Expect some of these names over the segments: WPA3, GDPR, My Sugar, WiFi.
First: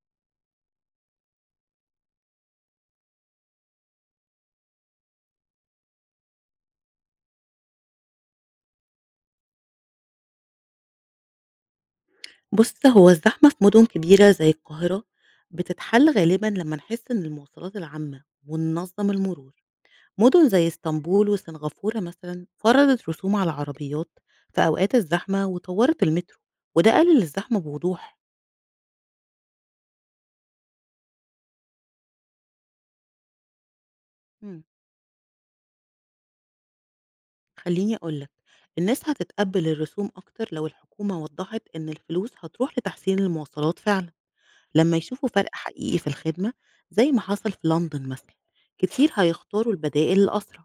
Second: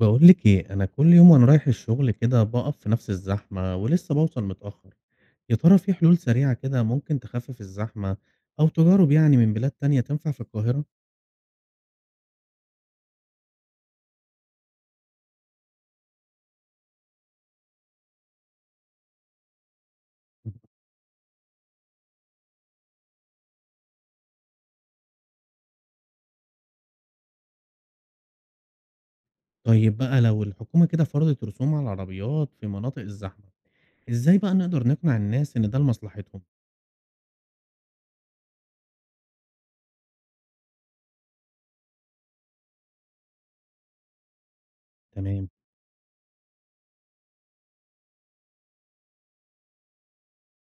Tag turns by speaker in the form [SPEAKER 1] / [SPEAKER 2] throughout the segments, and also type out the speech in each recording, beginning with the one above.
[SPEAKER 1] بقول لك ايه انا كل يوم وانا رايح الشغل كده بقف في نفس الزحمه ولسه بوصل متاخر. يا ترى في حلول سريعه كده ممكن تخفف الزحمه او تجارب يعني من بلاد تانية تنفع في القاهره؟
[SPEAKER 2] بُص، هو الزحمة في مدن كبيرة زي القاهرة بتتحل غالبًا لمّا نحس إن المواصلات العامة وننظم المرور. مدن زي اسطنبول وسنغافورة مثلًا فرضت رسوم على العربيات في أوقات الزحمة وطوّرت المترو، وده قلل الزحمة بوضوح.
[SPEAKER 1] طيب بقى لو الحكومه كده فرضت رسوم على العربيات في مناطق الزحمه ازاي بقى
[SPEAKER 2] إمم.
[SPEAKER 1] نقدر نقنع الناس ان ده لمصلحتهم؟
[SPEAKER 2] خلّيني أقول لك، الناس هتتقبل الرسوم أكتر لو الحكومة وضّحت إن الفلوس هتروح لتحسين المواصلات فعلًا، لمّا يشوفوا
[SPEAKER 1] تمام.
[SPEAKER 2] فرق حقيقي في الخدمة زي ما حصل في لندن مثلًا، كتير هيختاروا البدائل الأسرع.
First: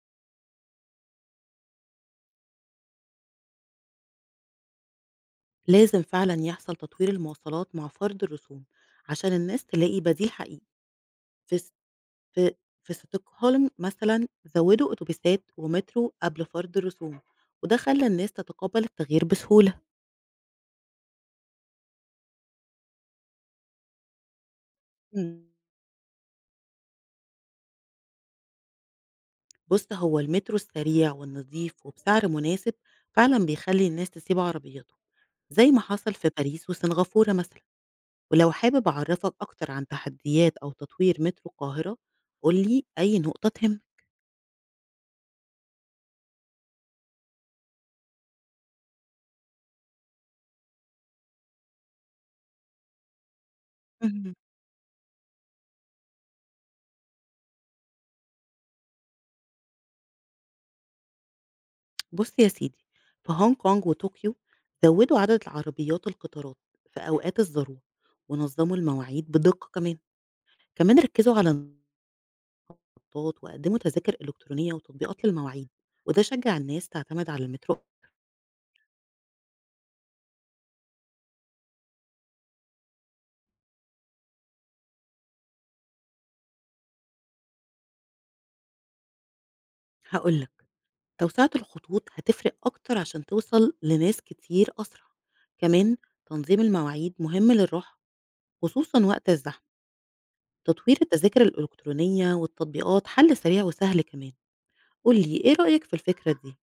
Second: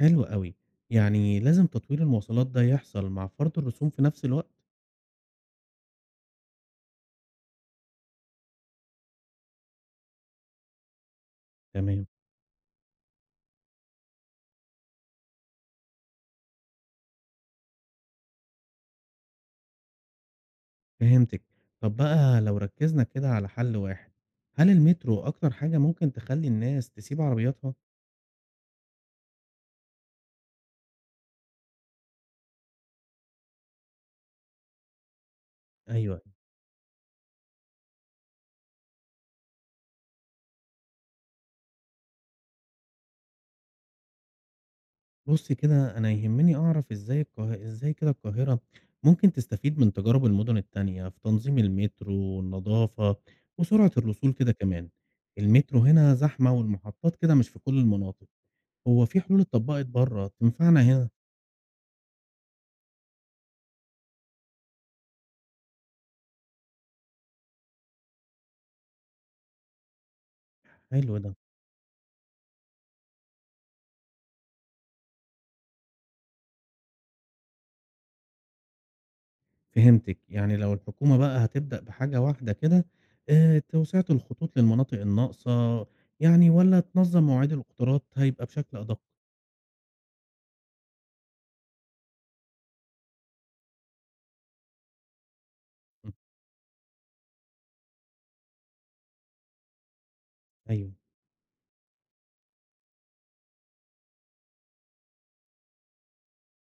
[SPEAKER 1] حلو قوي، يعني لازم تطوير المواصلات ده يحصل مع فرض الرسوم في نفس الوقت.
[SPEAKER 2] لازم فعلًا يحصل تطوير المواصلات مع فرض الرسوم، عشان الناس تلاقي بديل حقيقي. في س
[SPEAKER 1] تمام.
[SPEAKER 2] في في ستوكهولم مثلًا زوّدوا أتوبيسات ومترو قبل فرض الرسوم، وده خلّى الناس تتقبل التغيير بسهولة.
[SPEAKER 1] فهمتِك. طب بقى لو ركّزنا كده على حل واحد، هل المترو
[SPEAKER 2] إمم.
[SPEAKER 1] أكتر حاجة ممكن تخلّي الناس تسيب عربياتها؟
[SPEAKER 2] بُص، هو المترو السريع والنضيف وبسعر مناسب فعلًا بيخلّي الناس تسيب عربياتهم، زي ما حصل
[SPEAKER 1] أيوه.
[SPEAKER 2] في باريس وسنغافورة مثلًا. ولو حابب أعرّفك أكتر عن تحديات أو تطوير مترو القاهرة، قُل لي أي نقطة تهمك.
[SPEAKER 1] بُصّي كده أنا يهمّني أعرف إزاي كده القاهرة ممكن تستفيد من تجارب المدن التانية في تنظيم المترو والنضافة وسرعة الوصول
[SPEAKER 2] مهم.
[SPEAKER 1] كده كمان. المترو هنا زحمة والمحطات كده مش في كل المناطق، هو في حلول اتطبّقت برّه تنفعنا هنا؟
[SPEAKER 2] بُص يا سيدي، في هونج كونج وطوكيو زوّدوا عدد العربيات القطارات في أوقات الذروة، ونظموا المواعيد بدقة كمان. كمان
[SPEAKER 1] حلو ده.
[SPEAKER 2] ركّزوا على النقطات وقدموا تذاكر إلكترونية وتطبيقات للمواعيد، وده شجّع الناس تعتمد على المترو.
[SPEAKER 1] فهمتِك، يعني لو الحكومة بقى هتبدأ بحاجة واحدة كده، توسعة الخطوط للمناطق الناقصة يعني والّا تنظّم مواعيد القطارات هيبقى بشكل أدق؟
[SPEAKER 2] هاقول لك، توسعة الخطوط هتفرق أكتر عشان توصل لناس كتير أسرع. كمان
[SPEAKER 1] إمم،
[SPEAKER 2] تنظيم المواعيد مهم للراحة، خصوصًا وقت الزحمة.
[SPEAKER 1] أيوه،
[SPEAKER 2] تطوير التذاكر الإلكترونية والتطبيقات حل سريع وسهل كمان. قُل لي إيه رأيك في الفكرة دي؟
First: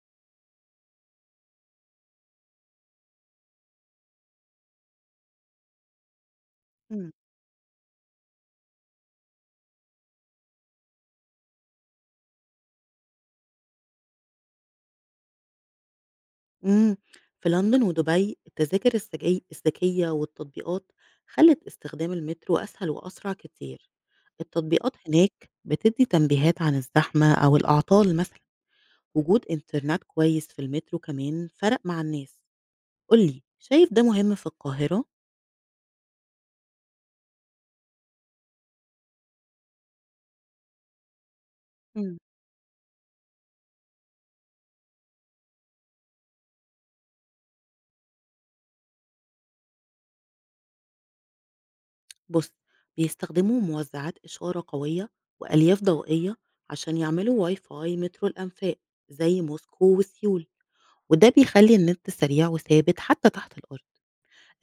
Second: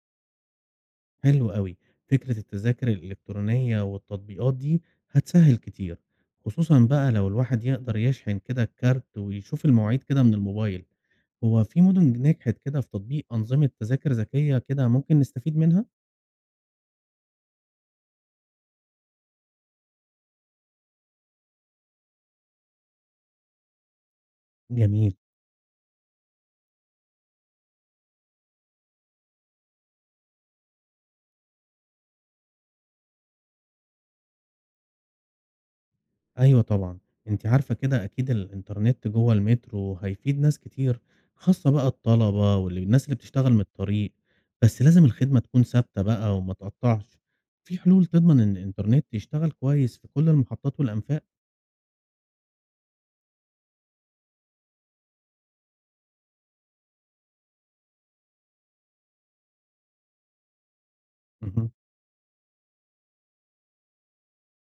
[SPEAKER 1] حلو أوي، فكرة التذاكر الإلكترونية والتطبيقات دي هتسهّل كتير، خصوصًا
[SPEAKER 2] إمم.
[SPEAKER 1] بقى لو الواحد يقدر يشحن كده الكارت ويشوف المواعيد كده من الموبايل، هو في مُدن نجحت كده في تطبيق أنظمة تذاكر ذكية كده ممكن نستفيد منها؟
[SPEAKER 2] إمم، في لندن ودبي التذاكر السجي الذكية والتطبيقات خلّت استخدام المترو أسهل وأسرع كتير، التطبيقات
[SPEAKER 1] جميل.
[SPEAKER 2] هناك بتدّي تنبيهات عن الزحمة أو الأعطال مثلًا، وجود إنترنت كويس في المترو كمان فرق مع الناس، قُل لي شايف ده مهم في القاهرة؟
[SPEAKER 1] أيوه طبعًا، أنتِ عارفة كده أكيد الإنترنت جوّه المترو هيفيد ناس كتير، خاصة بقى
[SPEAKER 2] إمم.
[SPEAKER 1] الطلبة والناس اللي بتشتغل من الطريق، بس لازم الخدمة تكون ثابتة بقى وما تقطّعش، في حلول تضمن إن الإنترنت يشتغل كويس في كل المحطات والأنفاق؟
[SPEAKER 2] بُص بيستخدموا موزعات إشارة قوية وألياف ضوئية عشان يعملوا WiFi مترو الأنفاق زي موسكو وسيول، وده
[SPEAKER 1] اهم.
[SPEAKER 2] بيخلّي النت سريع وثابت حتى تحت الأرض.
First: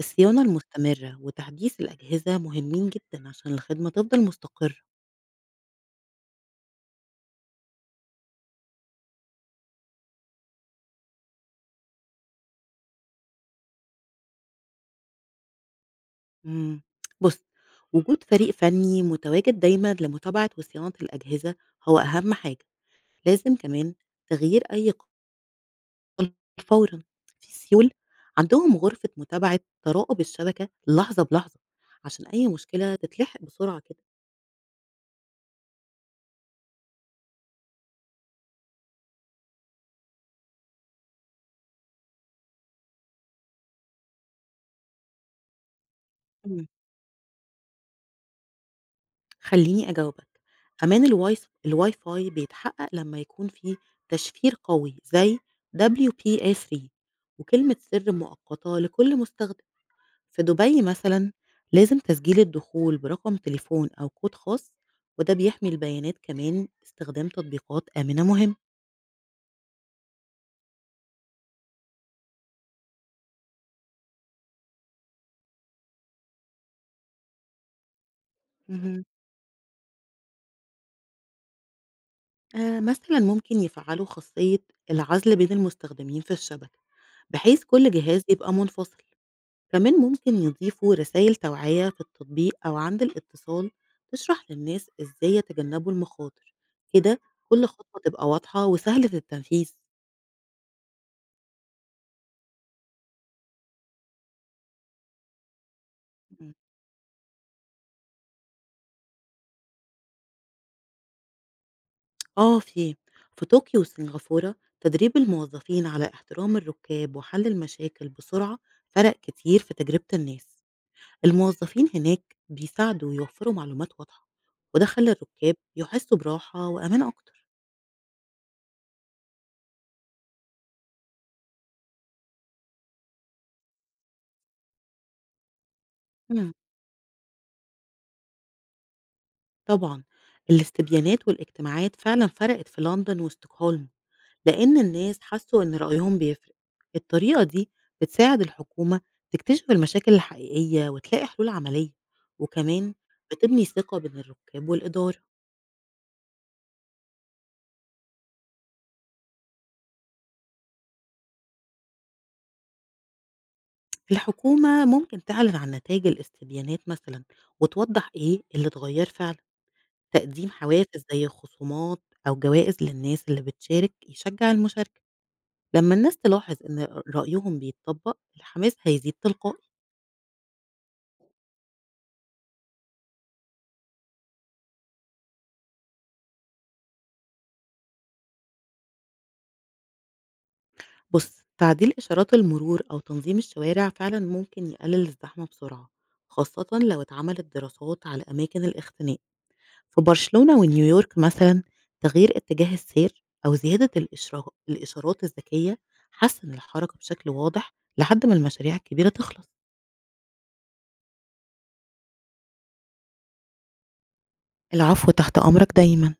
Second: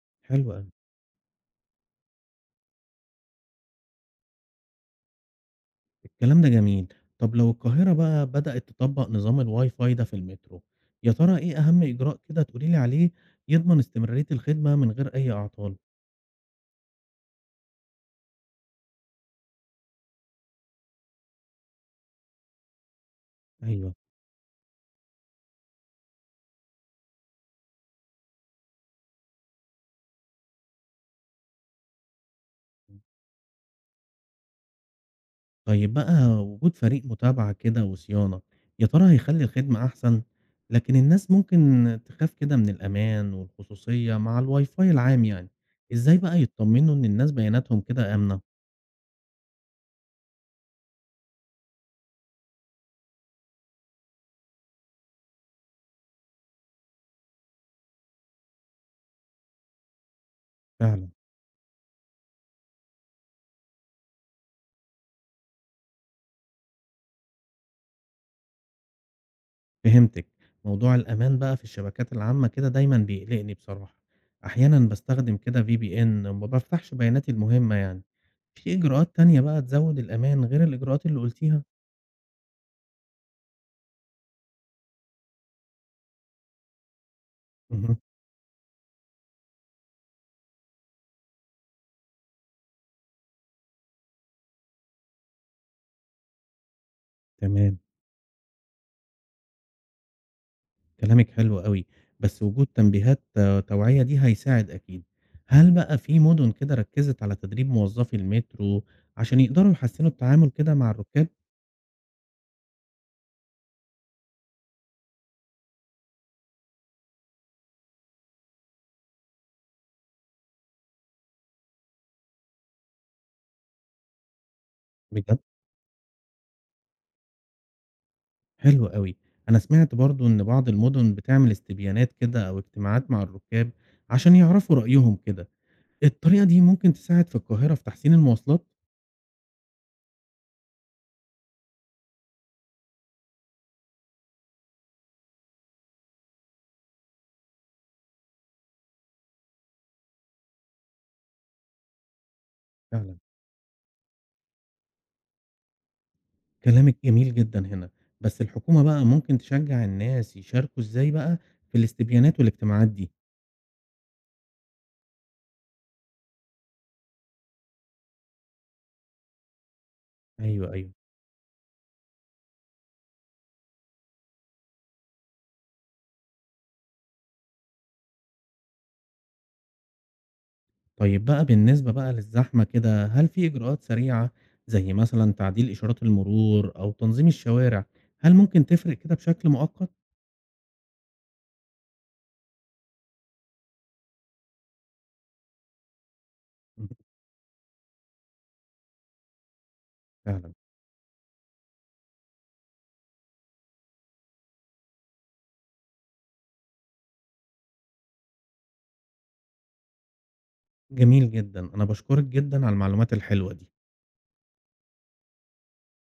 [SPEAKER 2] الصيانة
[SPEAKER 1] حلو أوي،
[SPEAKER 2] المستمرة وتحديث الأجهزة مهمين جدًا عشان الخدمة تفضل مستقرة.
[SPEAKER 1] الكلام ده جميل، طب لو القاهرة بقى بدأت تطبّق نظام الWiFi ده في المترو، يا ترى إيه أهم إجراء كده تقولي لي عليه يضمن استمرارية الخدمة من غير أي أعطال؟
[SPEAKER 2] إمم، بُص، وجود فريق فني متواجد دايمًا لمتابعة وصيانة الأجهزة هو أهم حاجة، لازم
[SPEAKER 1] أيوه.
[SPEAKER 2] كمان تغيير أي قطع فورًا. في سيول عندهم غرفة متابعة تراقب الشبكة لحظة بلحظة عشان أي مشكلة تتلحق بسرعة كده.
[SPEAKER 1] طيب بقى وجود فريق متابعة كده وصيانة يا ترى هيخلي الخدمة أحسن؟ لكن الناس ممكن تخاف كده من الأمان والخصوصية مع الواي فاي العام يعني إزاي بقى يطمنوا إن الناس بياناتهم كده آمنة؟
[SPEAKER 2] خلّيني أجاوبك، أمان الوايس الWiFi بيتحقق لمّا يكون في تشفير قوي زي WPA3 وكلمة سر مؤقتة لكل مستخدم. في دبي
[SPEAKER 1] فعلا.
[SPEAKER 2] مثلًا لازم تسجيل الدخول برقم تليفون أو كود خاص، وده بيحمي البيانات. كمان استخدام تطبيقات آمنة مهم.
[SPEAKER 1] فهمتك. موضوع الأمان بقى في الشبكات العامة كده دايما بيقلقني بصراحة، أحيانا بستخدم كده في بي إن وما بفتحش بياناتي المهمة يعني، في
[SPEAKER 2] اهم.
[SPEAKER 1] إجراءات تانية بقى تزود الأمان غير الإجراءات اللي قلتيها؟
[SPEAKER 2] مثلًا ممكن يفعّلوا خاصية العزل بين المستخدمين في الشبكة، بحيث كل
[SPEAKER 1] مهم.
[SPEAKER 2] جهاز يبقى منفصل. كمان ممكن يضيفوا رسائل توعية في التطبيق أو عند الاتصال تشرح للناس إزاي يتجنبوا المخاطر كده كل
[SPEAKER 1] تمام.
[SPEAKER 2] خطوة تبقى واضحة وسهلة التنفيذ
[SPEAKER 1] كلامِك حلو أوي، بس وجود تنبيهات آه، توعية دي هيساعد أكيد. هل بقى في مدن
[SPEAKER 2] مم.
[SPEAKER 1] كده ركّزت على تدريب موظفي المترو عشان يقدروا يحسّنوا التعامل كده مع الركاب؟
[SPEAKER 2] آه في طوكيو وسنغافورة تدريب الموظفين على احترام الركاب وحل المشاكل بسرعة فرق كتير في تجربة الناس الموظفين هناك بيساعدوا ويوفروا معلومات واضحة وده خلى
[SPEAKER 1] بجد؟
[SPEAKER 2] الركاب يحسوا براحة وأمان أكتر
[SPEAKER 1] حلو أوي. أنا سمعت برضه إن بعض المدن بتعمل استبيانات كده أو اجتماعات مع الركاب عشان يعرفوا رأيهم كده. الطريقة
[SPEAKER 2] مم.
[SPEAKER 1] دي ممكن تساعد في القاهرة في تحسين المواصلات؟
[SPEAKER 2] طبعًا، الاستبيانات والاجتماعات فعلًا فرقت في لندن وستوكهولم، لإن الناس حسوا إن رأيهم بيفرق. الطريقة دي بتساعد الحكومة تكتشف المشاكل الحقيقية وتلاقي حلول عملية، وكمان
[SPEAKER 1] فعلًا،
[SPEAKER 2] بتبني ثقة بين الركاب والإدارة.
[SPEAKER 1] كلامِك جميل جدًا هنا، بس الحكومة بقى ممكن تشجّع الناس يشاركوا إزاي بقى في الاستبيانات والاجتماعات دي؟
[SPEAKER 2] الحكومة ممكن تعلن عن نتايج الاستبيانات مثلًا وتوضح إيه اللي اتغير فعلًا. تقديم
[SPEAKER 1] أيوه، أيوه.
[SPEAKER 2] حوافز زي خصومات أو جوائز للناس اللي بتشارك يشجع المشاركة. لمّا الناس تلاحظ إن رأيهم بيتطبّق، الحماس هيزيد تلقائي.
[SPEAKER 1] طيب بقى بالنسبة بقى للزحمة كده، هل في إجراءات سريعة زي مثلًا تعديل إشارات المرور أو تنظيم الشوارع، هل ممكن تفرق كده بشكل مؤقت؟
[SPEAKER 2] بُص، تعديل إشارات المرور أو تنظيم الشوارع فعلًا ممكن يقلل الزحمة بسرعة، خاصةً
[SPEAKER 1] مم،
[SPEAKER 2] لو اتعملت دراسات على أماكن الاختناق. في
[SPEAKER 1] فعلًا،
[SPEAKER 2] برشلونة ونيويورك مثلًا، تغيير اتجاه السير أو زيادة الإشارات الذكية حسّن الحركة بشكل واضح لحد ما المشاريع الكبيرة تخلص.
[SPEAKER 1] جميل جدًا، أنا باشكرك جدًا على المعلومات الحلوة دي.
[SPEAKER 2] العفو، تحت أمرك دايمًا.